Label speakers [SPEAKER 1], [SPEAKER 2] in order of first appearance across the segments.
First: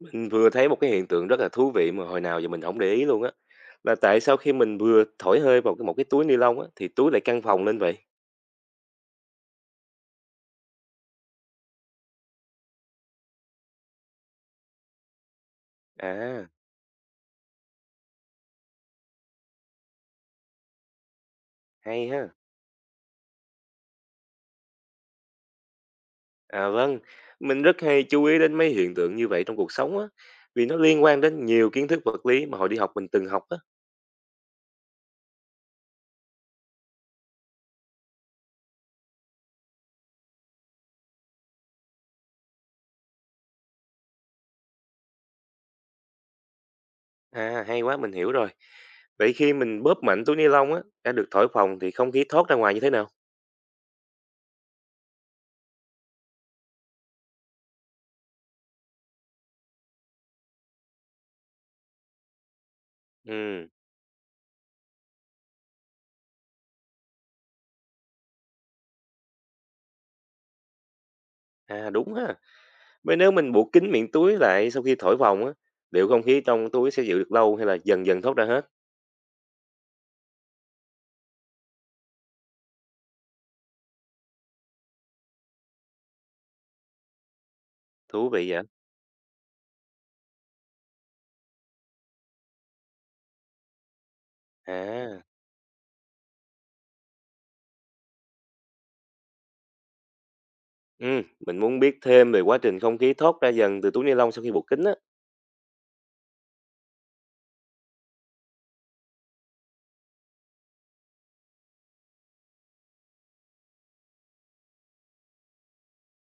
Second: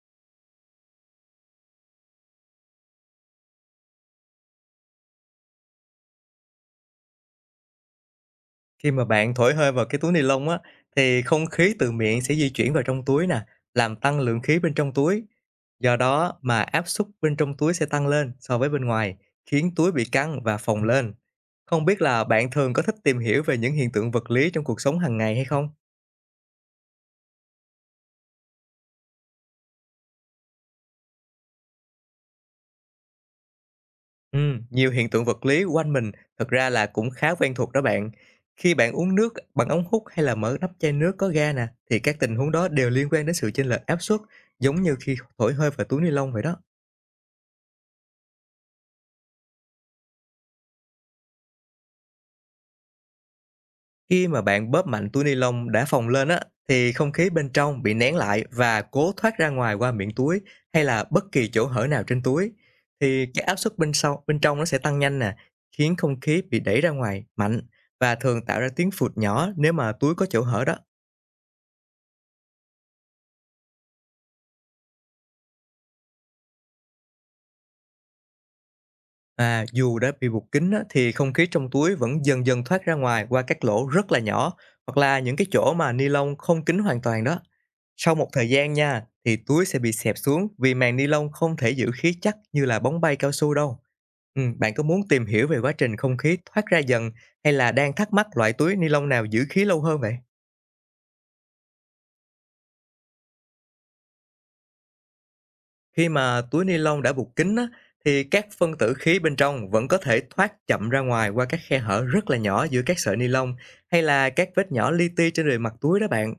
[SPEAKER 1] Mình vừa thấy một cái hiện tượng rất là thú vị mà hồi nào giờ mình không để ý luôn á, là tại sao khi mình vừa thổi hơi vào một cái túi ni lông á, thì túi lại căng phồng lên vậy?
[SPEAKER 2] Khi mà bạn thổi hơi vào cái túi ni lông á, thì không khí từ miệng sẽ di chuyển vào trong túi nè, làm tăng lượng khí bên trong túi. Do đó
[SPEAKER 1] À,
[SPEAKER 2] mà áp suất bên trong túi sẽ tăng lên so với bên ngoài, khiến túi bị căng và phồng lên. Không biết
[SPEAKER 1] hay
[SPEAKER 2] là
[SPEAKER 1] ha.
[SPEAKER 2] bạn thường có thích tìm hiểu về những hiện tượng vật lý trong cuộc sống hàng ngày hay không?
[SPEAKER 1] À, vâng, mình rất hay chú ý đến mấy hiện tượng như vậy trong cuộc sống á, vì nó liên quan đến nhiều kiến thức vật lý mà hồi đi học mình từng học á.
[SPEAKER 2] Ừ, nhiều hiện tượng vật lý quanh mình thật ra là cũng khá quen thuộc đó bạn. Khi bạn uống nước bằng ống hút hay là mở nắp chai nước có ga nè, thì các tình huống đó đều liên quan đến sự chênh lệch áp suất, giống như khi thổi hơi vào túi ni lông vậy đó.
[SPEAKER 1] À, hay quá, mình hiểu rồi. Vậy khi mình bóp mạnh túi ni lông á, đã được thổi phồng thì không khí thoát ra ngoài như thế nào?
[SPEAKER 2] Khi mà bạn bóp mạnh túi ni lông đã phồng lên á, thì không khí bên trong bị nén lại và cố thoát ra ngoài qua miệng túi hay là bất kỳ chỗ hở nào trên túi, thì cái áp
[SPEAKER 1] Ừm,
[SPEAKER 2] suất bên trong nó sẽ tăng nhanh nè, khiến không khí bị đẩy ra ngoài mạnh và thường tạo ra tiếng phụt nhỏ nếu mà túi có chỗ hở đó.
[SPEAKER 1] đúng ha. Vậy nếu mình buộc kín miệng túi lại sau khi thổi vòng á, liệu không khí trong túi sẽ giữ được lâu hay là dần dần thoát ra hết?
[SPEAKER 2] À, dù đã bị buộc kín á, thì không khí trong túi vẫn dần dần thoát ra ngoài qua các lỗ rất là nhỏ hoặc là những cái chỗ mà ni lông không kín hoàn toàn đó. Sau một
[SPEAKER 1] Thú
[SPEAKER 2] thời
[SPEAKER 1] vị vậy.
[SPEAKER 2] gian nha, thì túi sẽ bị xẹp xuống vì màng ni lông không thể giữ khí chắc như là bóng bay cao su đâu. Ừ, bạn có muốn
[SPEAKER 1] À,
[SPEAKER 2] tìm hiểu về quá trình không khí thoát ra dần hay là đang thắc mắc loại túi ni lông nào giữ khí lâu hơn vậy?
[SPEAKER 1] ừ, mình muốn biết thêm về quá trình không khí thoát ra dần từ túi ni lông sau khi buộc kín á.
[SPEAKER 2] Khi mà túi ni lông đã buộc kín á, thì các phân tử khí bên trong vẫn có thể thoát chậm ra ngoài qua các khe hở rất là nhỏ giữa các sợi ni lông hay là các vết nhỏ li ti trên bề mặt túi đó bạn.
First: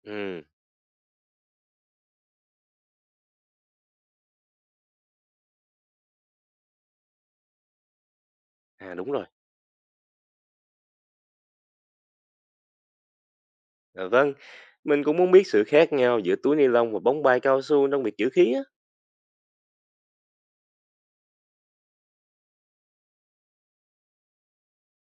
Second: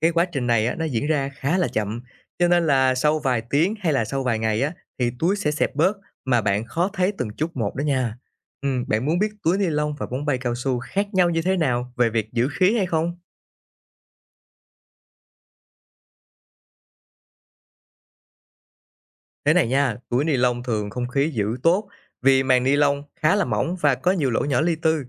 [SPEAKER 2] Cái quá
[SPEAKER 1] Ừ,
[SPEAKER 2] trình này á, nó diễn ra khá là chậm, cho nên là sau vài tiếng hay là sau vài ngày á, thì túi sẽ xẹp bớt mà bạn khó thấy từng chút một đó nha.
[SPEAKER 1] à
[SPEAKER 2] Bạn
[SPEAKER 1] đúng
[SPEAKER 2] muốn
[SPEAKER 1] rồi.
[SPEAKER 2] biết túi ni lông và bóng bay cao su khác nhau như thế nào về việc giữ khí hay không?
[SPEAKER 1] À, vâng, mình cũng muốn biết sự khác nhau giữa túi ni lông và bóng bay cao su trong việc giữ khí á.
[SPEAKER 2] Thế này nha, túi ni lông thường không khí giữ tốt vì màng ni lông khá là mỏng và có nhiều lỗ nhỏ li tư,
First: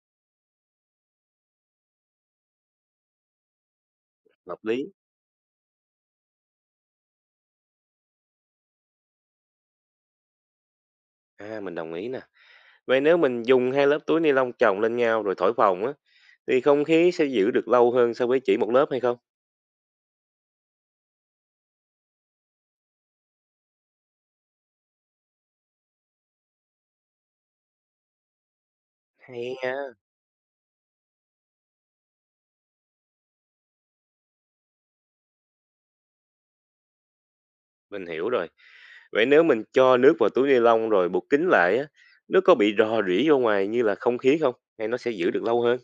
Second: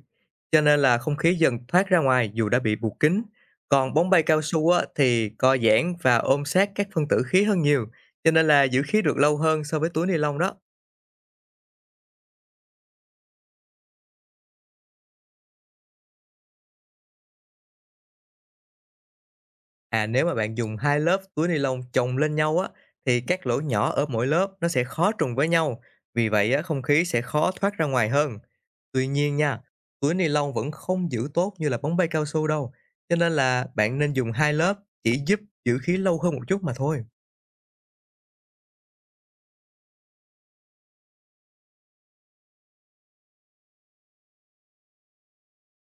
[SPEAKER 2] cho nên là không khí dần thoát ra ngoài dù đã bị buộc kín. Còn bóng bay cao
[SPEAKER 1] Hợp
[SPEAKER 2] su á,
[SPEAKER 1] lý.
[SPEAKER 2] thì co giãn và ôm sát các phân tử khí hơn nhiều, cho nên là giữ khí được lâu hơn so với túi ni lông đó.
[SPEAKER 1] À, mình đồng ý nè. Vậy nếu mình dùng hai lớp túi ni lông chồng lên nhau rồi thổi phồng á, thì không khí sẽ giữ được lâu hơn so với chỉ một lớp hay không?
[SPEAKER 2] À, nếu mà bạn dùng 2 lớp túi ni lông chồng lên nhau á, thì các lỗ nhỏ ở mỗi lớp nó sẽ khó trùng với nhau, vì vậy á, không khí sẽ khó thoát ra ngoài hơn. Tuy nhiên
[SPEAKER 1] Hay
[SPEAKER 2] nha,
[SPEAKER 1] nha.
[SPEAKER 2] túi ni lông vẫn không giữ tốt như là bóng bay cao su đâu, cho nên là bạn nên dùng 2 lớp chỉ giúp giữ khí lâu hơn một chút mà thôi.
[SPEAKER 1] Mình hiểu rồi. Vậy nếu mình cho nước vào túi ni lông rồi buộc kín lại á, nước có bị rò rỉ vô ngoài như là không khí không? Hay nó sẽ giữ được lâu hơn?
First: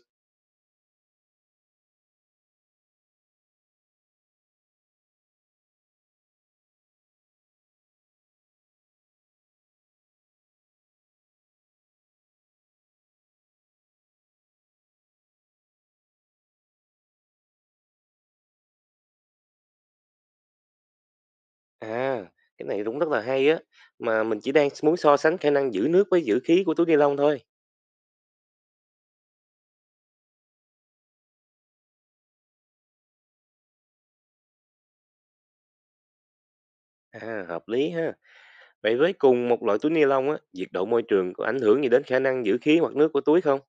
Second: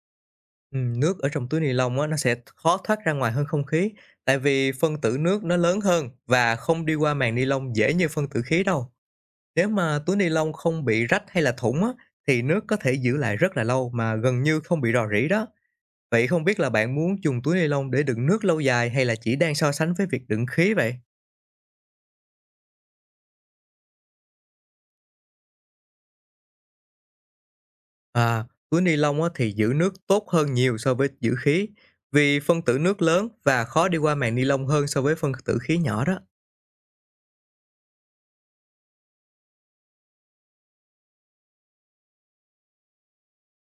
[SPEAKER 2] Ừ, nước ở trong túi ni lông á, nó sẽ khó thoát ra ngoài hơn không khí, tại vì phân tử nước nó lớn hơn và không đi qua màng ni lông dễ như phân tử khí đâu. Nếu mà túi ni lông không bị rách hay là thủng á, thì nước có thể giữ lại rất là lâu mà gần như không bị rò rỉ đó. Vậy không biết là bạn muốn dùng túi ni lông để đựng nước lâu dài hay là chỉ đang so sánh với việc đựng khí vậy?
[SPEAKER 1] À, cái này cũng rất là hay á. Mà mình chỉ đang muốn so sánh khả năng giữ nước với giữ khí của túi ni lông thôi.
[SPEAKER 2] À, túi ni lông á, thì giữ nước tốt hơn nhiều so với giữ khí vì phân tử nước lớn và khó đi qua màng ni lông hơn so với phân tử khí nhỏ đó.
[SPEAKER 1] À, hợp lý ha. Vậy với cùng một loại túi ni lông á, nhiệt độ môi trường có ảnh hưởng gì đến khả năng giữ khí hoặc nước của túi không?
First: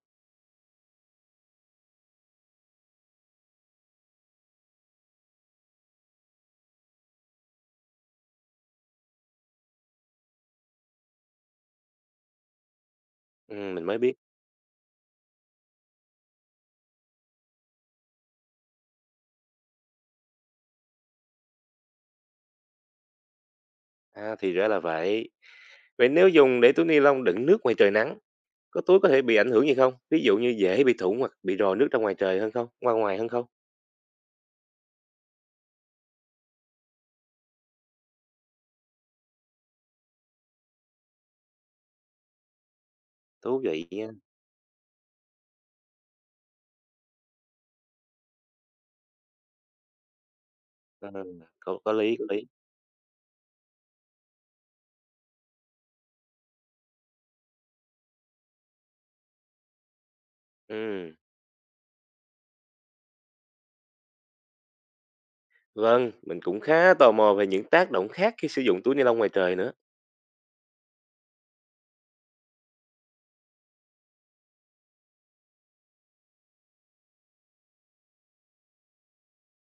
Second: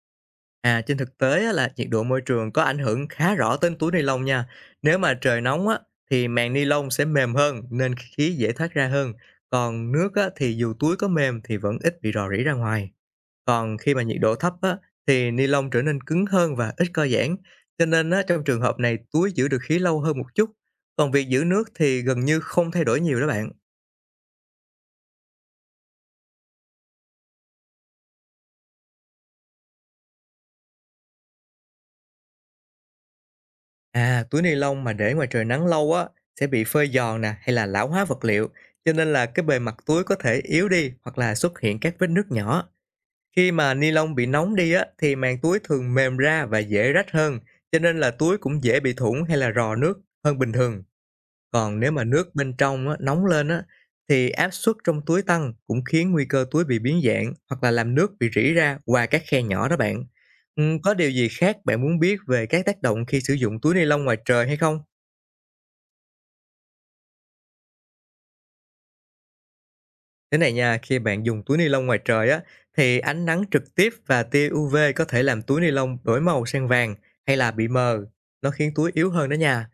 [SPEAKER 2] À, trên thực tế á, là nhiệt độ môi trường có ảnh hưởng khá rõ tới túi ni lông nha. Nếu mà trời nóng á, thì màng ni lông sẽ mềm hơn nên khí dễ thoát ra hơn. Còn nước á, thì dù túi có mềm thì vẫn ít bị rò rỉ ra ngoài.
[SPEAKER 1] Ừ,
[SPEAKER 2] Còn
[SPEAKER 1] mình
[SPEAKER 2] khi
[SPEAKER 1] mới
[SPEAKER 2] mà
[SPEAKER 1] biết.
[SPEAKER 2] nhiệt độ thấp á, thì ni lông trở nên cứng hơn và ít co giãn. Cho nên á, trong trường hợp này túi giữ được khí lâu hơn một chút. Còn việc giữ nước thì gần như không thay đổi nhiều đó bạn.
[SPEAKER 1] À, thì ra là vậy. Vậy nếu dùng để túi ni lông đựng nước ngoài trời nắng, có túi có thể bị ảnh hưởng gì không? Ví dụ như dễ bị thủng hoặc bị rò nước ra ngoài trời hơn không? Qua ngoài hơn không?
[SPEAKER 2] À, túi ni lông mà để ngoài trời nắng lâu á sẽ bị phơi giòn nè hay là lão hóa vật liệu, cho nên là cái bề mặt túi có thể yếu đi hoặc là xuất hiện các vết nứt nhỏ.
[SPEAKER 1] Thú
[SPEAKER 2] Khi mà
[SPEAKER 1] vị
[SPEAKER 2] ni
[SPEAKER 1] nha.
[SPEAKER 2] lông bị nóng đi á thì màng túi thường mềm ra và dễ rách hơn, cho nên là túi cũng dễ bị thủng hay là rò nước hơn bình thường.
[SPEAKER 1] Ờ,
[SPEAKER 2] Còn nếu
[SPEAKER 1] có
[SPEAKER 2] mà
[SPEAKER 1] lý,
[SPEAKER 2] nước
[SPEAKER 1] có lý.
[SPEAKER 2] bên trong á, nóng lên á, thì áp suất trong túi tăng cũng khiến nguy cơ túi bị biến dạng hoặc là làm nước bị rỉ ra qua các khe nhỏ đó bạn. Ừ, có điều
[SPEAKER 1] Ừm,
[SPEAKER 2] gì khác bạn muốn biết về các tác động khi sử dụng túi ni lông ngoài trời hay không?
[SPEAKER 1] vâng, mình cũng khá tò mò về những tác động khác khi sử dụng túi ni lông ngoài trời nữa.
[SPEAKER 2] Thế này nha, khi bạn dùng túi ni lông ngoài trời á, thì ánh nắng trực tiếp và tia UV có thể làm túi ni lông đổi màu sang vàng hay là bị mờ. Nó khiến túi yếu hơn đó nha.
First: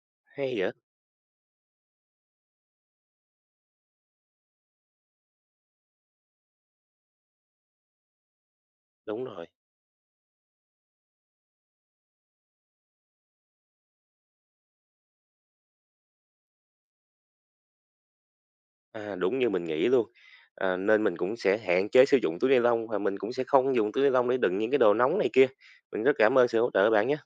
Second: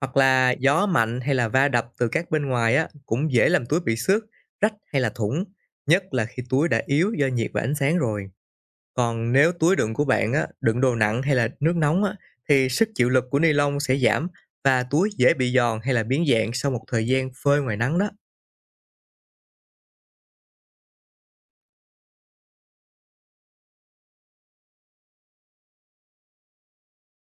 [SPEAKER 2] Hoặc là
[SPEAKER 1] Hay vậy!
[SPEAKER 2] gió mạnh hay là va đập từ các bên ngoài á, cũng dễ làm túi bị xước, rách hay là thủng, nhất là khi túi đã yếu do nhiệt và ánh sáng rồi.
[SPEAKER 1] Đúng
[SPEAKER 2] Còn
[SPEAKER 1] rồi,
[SPEAKER 2] nếu túi đựng của bạn á, đựng đồ nặng hay là nước nóng á, thì sức chịu lực của ni lông sẽ giảm và túi dễ bị giòn hay là biến dạng sau một thời gian phơi ngoài nắng đó.
[SPEAKER 1] à, đúng như mình nghĩ luôn. À, nên mình cũng sẽ hạn chế sử dụng túi ni lông và mình cũng sẽ không dùng túi ni lông để đựng những cái đồ nóng này kia. Mình rất cảm ơn sự hỗ trợ bạn nhé.